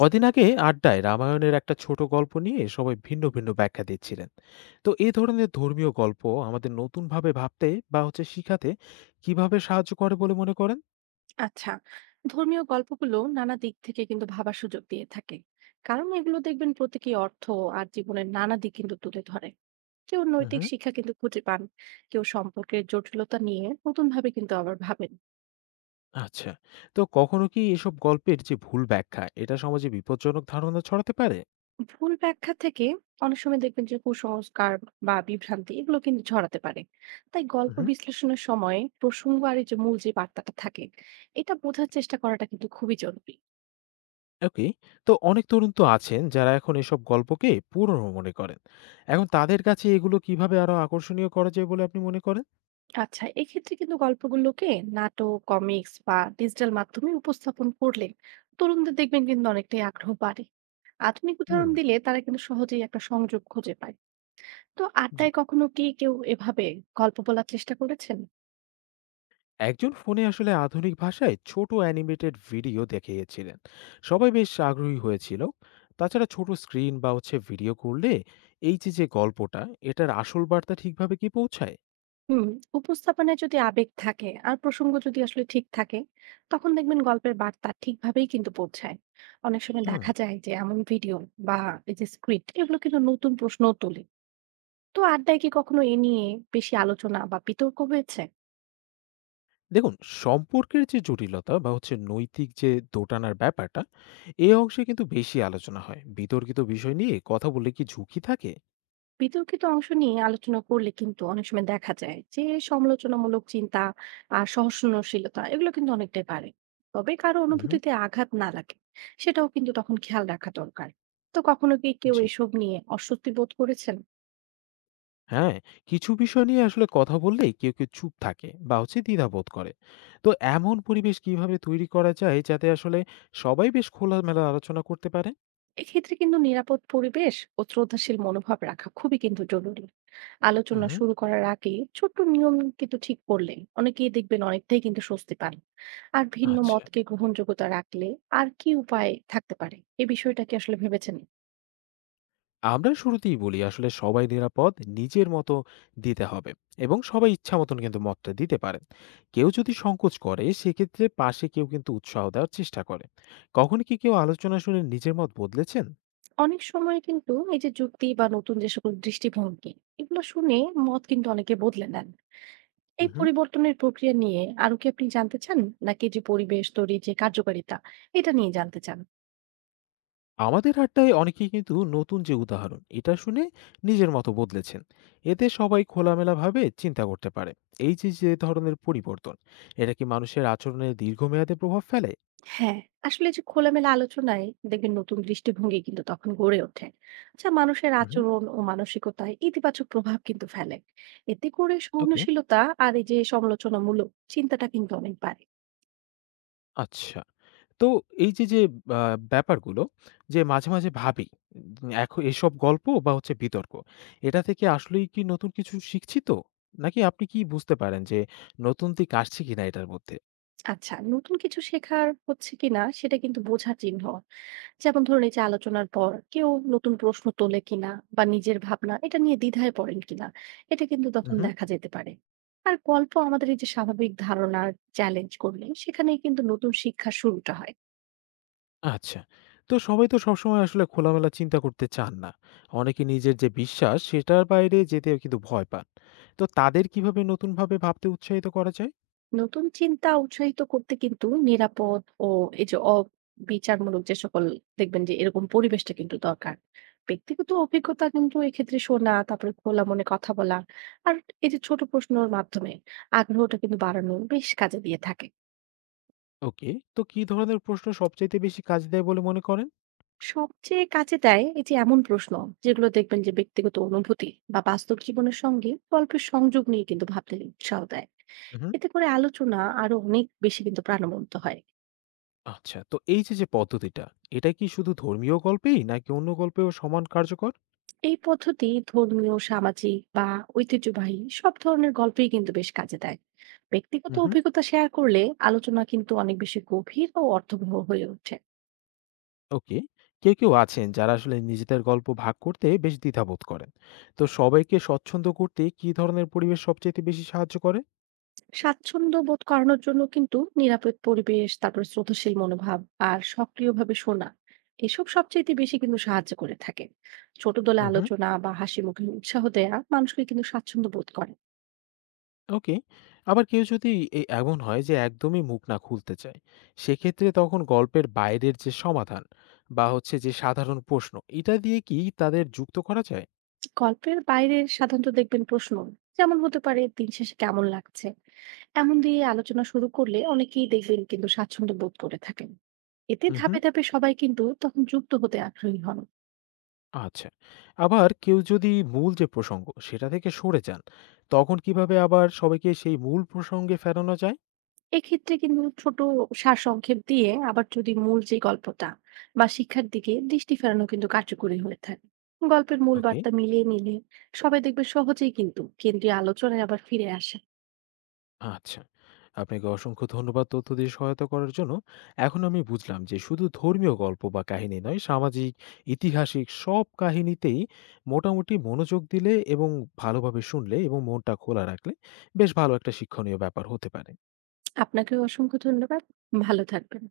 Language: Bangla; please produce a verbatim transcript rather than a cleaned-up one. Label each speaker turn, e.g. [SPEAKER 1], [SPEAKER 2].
[SPEAKER 1] কদিন আগে আড্ডায় রামায়ণের একটা ছোট গল্প নিয়ে সবাই ভিন্ন ভিন্ন ব্যাখ্যা দিচ্ছিলেন। তো এই ধরনের ধর্মীয় গল্প আমাদের নতুনভাবে ভাবতে বা হচ্ছে শিখাতে কিভাবে সাহায্য করে বলে মনে করেন?
[SPEAKER 2] আচ্ছা, ধর্মীয় গল্পগুলো নানা দিক থেকে কিন্তু ভাবার সুযোগ দিয়ে থাকে। কারণ এগুলো দেখবেন প্রতীকী অর্থ আর জীবনের নানা দিক কিন্তু তুলে ধরে। কেউ নৈতিক
[SPEAKER 1] হুম।
[SPEAKER 2] শিক্ষা কিন্তু খুঁজে পান, কেউ সম্পর্কের জটিলতা নিয়ে নতুন ভাবে কিন্তু আবার ভাবেন।
[SPEAKER 1] আচ্ছা। তো কখনো কি এসব গল্পের যে ভুল ব্যাখ্যা, এটা সমাজে বিপজ্জনক ধারণা ছড়াতে পারে?
[SPEAKER 2] ভুল ব্যাখ্যা থেকে অনেক সময় দেখবেন যে কুসংস্কার বা বিভ্রান্তি এগুলো কিন্তু ছড়াতে পারে। তাই গল্প
[SPEAKER 1] হুম।
[SPEAKER 2] বিশ্লেষণের সময় প্রসঙ্গ আর এই যে মূল যে বার্তাটা থাকে, এটা বোঝার চেষ্টা করাটা কিন্তু খুবই জরুরি।
[SPEAKER 1] ওকে। তো অনেক তরুণ তো আছেন যারা এখন এসব গল্পকে পুরনো মনে করেন। এখন তাদের কাছে এগুলো কিভাবে আরো আকর্ষণীয় করা যায় বলে আপনি মনে করেন?
[SPEAKER 2] আচ্ছা, এক্ষেত্রে কিন্তু গল্পগুলোকে নাটক, কমিক্স বা ডিজিটাল মাধ্যমে উপস্থাপন করলে তরুণদের দেখবেন কিন্তু অনেকটাই আগ্রহ বাড়ে। আধুনিক
[SPEAKER 1] হুম।
[SPEAKER 2] উদাহরণ দিলে তারা কিন্তু সহজেই একটা সংযোগ খুঁজে পায়। তো
[SPEAKER 1] জি।
[SPEAKER 2] আড্ডায় কখনো কি কেউ এভাবে গল্প বলার চেষ্টা করেছেন?
[SPEAKER 1] একজন ফোনে আসলে আধুনিক ভাষায় ছোট অ্যানিমেটেড ভিডিও দেখিয়েছিলেন, সবাই বেশ আগ্রহী হয়েছিল। তাছাড়া ছোট স্ক্রিন বা হচ্ছে ভিডিও করলে এই যে যে গল্পটা, এটার আসল বার্তা ঠিকভাবে কি পৌঁছায়?
[SPEAKER 2] হুম, উপস্থাপনায় যদি আবেগ থাকে আর প্রসঙ্গ যদি আসলে ঠিক থাকে, তখন দেখবেন গল্পের বার্তা ঠিকভাবেই কিন্তু পৌঁছায়। অনেক সময়
[SPEAKER 1] হুম।
[SPEAKER 2] দেখা যায় যে এমন ভিডিও বা এই যে স্ক্রিপ্ট এগুলো কিন্তু নতুন প্রশ্নও তোলে। তো আড্ডায় কি কখনো এ নিয়ে বেশি আলোচনা বা বিতর্ক হয়েছে?
[SPEAKER 1] দেখুন, সম্পর্কের যে জটিলতা বা হচ্ছে নৈতিক যে দোটানার ব্যাপারটা, এই অংশে কিন্তু বেশি আলোচনা হয়। বিতর্কিত বিষয় নিয়ে কথা বললে কি ঝুঁকি থাকে?
[SPEAKER 2] বিতর্কিত অংশ নিয়ে আলোচনা করলে কিন্তু অনেক সময় দেখা যায় যে সমালোচনামূলক চিন্তা আর সহনশীলতা এগুলো কিন্তু অনেকটাই বাড়ে। তবে কারো
[SPEAKER 1] হুম।
[SPEAKER 2] অনুভূতিতে আঘাত না লাগে সেটাও কিন্তু তখন খেয়াল রাখা দরকার। তো কখনো কি কেউ
[SPEAKER 1] জি।
[SPEAKER 2] এসব নিয়ে অস্বস্তি বোধ করেছেন?
[SPEAKER 1] হ্যাঁ, কিছু বিষয় নিয়ে আসলে কথা বললেই কেউ, কেউ চুপ থাকে বা হচ্ছে দ্বিধাবোধ করে। তো এমন পরিবেশ কিভাবে তৈরি করা যায় যাতে আসলে সবাই বেশ খোলামেলা আলোচনা করতে পারে?
[SPEAKER 2] এক্ষেত্রে কিন্তু নিরাপদ পরিবেশ ও শ্রদ্ধাশীল মনোভাব রাখা খুবই কিন্তু জরুরি।
[SPEAKER 1] হু,
[SPEAKER 2] আলোচনা
[SPEAKER 1] হু।
[SPEAKER 2] শুরু করার আগে ছোট্ট নিয়ম কিন্তু ঠিক করলে অনেকেই দেখবেন অনেকটাই কিন্তু স্বস্তি পান। আর ভিন্ন
[SPEAKER 1] আচ্ছা।
[SPEAKER 2] মতকে গ্রহণযোগ্যতা রাখলে আর কি উপায় থাকতে পারে, এই বিষয়টা কি আসলে ভেবেছেন?
[SPEAKER 1] আমরা শুরুতেই বলি আসলে সবাই নিরাপদ নিজের মতো দিতে হবে, এবং সবাই ইচ্ছা মতন কিন্তু মতটা দিতে পারেন। কেউ যদি সংকোচ করে সেক্ষেত্রে পাশে কেউ কিন্তু উৎসাহ দেওয়ার চেষ্টা করে। কখনো কি কেউ আলোচনা শুনে নিজের মত বদলেছেন?
[SPEAKER 2] অনেক সময় কিন্তু এই যে যুক্তি বা নতুন যে সকল দৃষ্টিভঙ্গি, এগুলো শুনে মত কিন্তু অনেকে বদলে নেন।
[SPEAKER 1] হু,
[SPEAKER 2] এই
[SPEAKER 1] হু।
[SPEAKER 2] পরিবর্তনের প্রক্রিয়া নিয়ে আরো কি আপনি জানতে চান, নাকি যে পরিবেশ তৈরির যে কার্যকারিতা এটা নিয়ে জানতে চান?
[SPEAKER 1] আমাদের আড্ডায় অনেকেই কিন্তু নতুন যে উদাহরণ এটা শুনে নিজের মতো বদলেছেন, এতে সবাই খোলামেলাভাবে চিন্তা করতে পারে। এই যে যে ধরনের পরিবর্তন, এটা কি মানুষের আচরণে দীর্ঘমেয়াদে প্রভাব ফেলে?
[SPEAKER 2] হ্যাঁ, আসলে যে খোলামেলা আলোচনায় দেখবেন নতুন দৃষ্টিভঙ্গি কিন্তু তখন গড়ে ওঠে। আচ্ছা, মানুষের
[SPEAKER 1] হুম।
[SPEAKER 2] আচরণ ও মানসিকতায় ইতিবাচক প্রভাব কিন্তু ফেলে। এতে করে
[SPEAKER 1] ওকে।
[SPEAKER 2] সহনশীলতা আর এই যে সমালোচনামূলক চিন্তাটা কিন্তু অনেক বাড়ে।
[SPEAKER 1] আচ্ছা। তো এই যে যে আহ, ব্যাপারগুলো যে মাঝে মাঝে ভাবি, উম, এখন এসব গল্প বা হচ্ছে বিতর্ক, এটা থেকে আসলেই কি নতুন কিছু শিখছি, তো নাকি আপনি কি বুঝতে পারেন যে নতুন দিক আসছে কিনা এটার মধ্যে?
[SPEAKER 2] আচ্ছা, নতুন কিছু শেখার হচ্ছে কিনা সেটা কিন্তু বোঝার চিহ্ন, যেমন ধরুন এই যে আলোচনার পর কেউ নতুন প্রশ্ন তোলে কিনা বা নিজের ভাবনা এটা নিয়ে দ্বিধায় পড়েন কিনা, এটা কিন্তু তখন দেখা যেতে পারে। আর গল্প আমাদের এই যে স্বাভাবিক ধারণার চ্যালেঞ্জ করলে সেখানেই কিন্তু নতুন শিক্ষা শুরুটা হয়।
[SPEAKER 1] আচ্ছা। তো সবাই তো সবসময় আসলে খোলামেলা চিন্তা করতে চান না। অনেকে নিজের যে বিশ্বাস সেটার বাইরে যেতে কিন্তু ভয় পান। তো তাদের কিভাবে নতুনভাবে ভাবতে উৎসাহিত করা যায়?
[SPEAKER 2] নতুন চিন্তা উৎসাহিত করতে কিন্তু নিরাপদ ও এই যে অবিচারমূলক যে সকল, দেখবেন যে এরকম পরিবেশটা কিন্তু দরকার। ব্যক্তিগত অভিজ্ঞতা কিন্তু এক্ষেত্রে শোনা, তারপরে খোলা মনে কথা বলা আর এই যে ছোট প্রশ্নর মাধ্যমে আগ্রহটা কিন্তু বাড়ানো বেশ কাজে দিয়ে থাকে।
[SPEAKER 1] ওকে। তো কি ধরনের প্রশ্ন সবচাইতে বেশি কাজ দেয় বলে মনে করেন?
[SPEAKER 2] সবচেয়ে কাজে দেয় এই যে এমন প্রশ্ন, যেগুলো দেখবেন যে ব্যক্তিগত অনুভূতি বা বাস্তব জীবনের সঙ্গে গল্পের সংযোগ নিয়ে কিন্তু ভাবতে উৎসাহ দেয়।
[SPEAKER 1] হুম।
[SPEAKER 2] এতে করে আলোচনা আরো অনেক বেশি কিন্তু প্রাণবন্ত হয়।
[SPEAKER 1] আচ্ছা। তো এই যে, যে পদ্ধতিটা, এটা কি শুধু ধর্মীয় গল্পেই নাকি অন্য গল্পেও সমান কার্যকর?
[SPEAKER 2] এই পদ্ধতি ধর্মীয়, সামাজিক বা ঐতিহ্যবাহী সব ধরনের গল্পেই কিন্তু বেশ কাজে দেয়। ব্যক্তিগত
[SPEAKER 1] হুম।
[SPEAKER 2] অভিজ্ঞতা শেয়ার করলে আলোচনা কিন্তু অনেক বেশি গভীর ও অর্থবহ হয়ে ওঠে।
[SPEAKER 1] ওকে। কেউ, কেউ আছেন যারা আসলে নিজেদের গল্প ভাগ করতে বেশ দ্বিধাবোধ করেন। তো সবাইকে স্বচ্ছন্দ করতে কি ধরনের পরিবেশ সবচাইতে বেশি সাহায্য করে?
[SPEAKER 2] স্বাচ্ছন্দ্য বোধ করানোর জন্য কিন্তু নিরাপদ পরিবেশ, তারপর শ্রদ্ধাশীল মনোভাব আর সক্রিয়ভাবে শোনা, এসব সবচেয়ে বেশি কিন্তু সাহায্য করে থাকে। ছোট দলে
[SPEAKER 1] হুম।
[SPEAKER 2] আলোচনা বা হাসি মুখে উৎসাহ দেয়া মানুষকে কিন্তু স্বাচ্ছন্দ্য বোধ করে।
[SPEAKER 1] ওকে। আবার কেউ যদি এ এমন হয় যে একদমই মুখ না খুলতে চায়, সেক্ষেত্রে তখন গল্পের বাইরের যে সমাধান বা হচ্ছে যে সাধারণ প্রশ্ন, এটা দিয়ে কি তাদের যুক্ত করা যায়?
[SPEAKER 2] গল্পের বাইরে সাধারণত দেখবেন প্রশ্ন, যেমন হতে পারে দিন শেষে কেমন লাগছে, এমন দিয়ে আলোচনা শুরু করলে অনেকেই দেখবেন কিন্তু স্বাচ্ছন্দ্য বোধ করে থাকেন। এতে
[SPEAKER 1] উহু।
[SPEAKER 2] ধাপে ধাপে সবাই কিন্তু তখন যুক্ত হতে আগ্রহী হন।
[SPEAKER 1] আচ্ছা। আবার কেউ যদি মূল যে প্রসঙ্গ, সেটা থেকে সরে যান, তখন কিভাবে আবার সবাইকে সেই মূল প্রসঙ্গে ফেরানো যায়?
[SPEAKER 2] এক্ষেত্রে কিন্তু ছোট সারসংক্ষেপ দিয়ে আবার যদি মূল যে গল্পটা বা শিক্ষার দিকে দৃষ্টি ফেরানো, কিন্তু কার্যকরী হয়ে থাকে। গল্পের মূল
[SPEAKER 1] ওকে।
[SPEAKER 2] বার্তা মিলিয়ে নিলে সবাই দেখবে সহজেই কিন্তু কেন্দ্রীয় আলোচনায় আবার ফিরে আসে।
[SPEAKER 1] আচ্ছা। আপনাকে অসংখ্য ধন্যবাদ তথ্য দিয়ে সহায়তা করার জন্য। এখন আমি বুঝলাম যে শুধু ধর্মীয় গল্প বা কাহিনী নয়, সামাজিক, ইতিহাসিক সব কাহিনীতেই মোটামুটি মনোযোগ দিলে এবং ভালোভাবে শুনলে এবং মনটা খোলা রাখলে বেশ ভালো একটা শিক্ষণীয় ব্যাপার হতে পারে।
[SPEAKER 2] আপনাকেও অসংখ্য ধন্যবাদ, ভালো থাকবেন।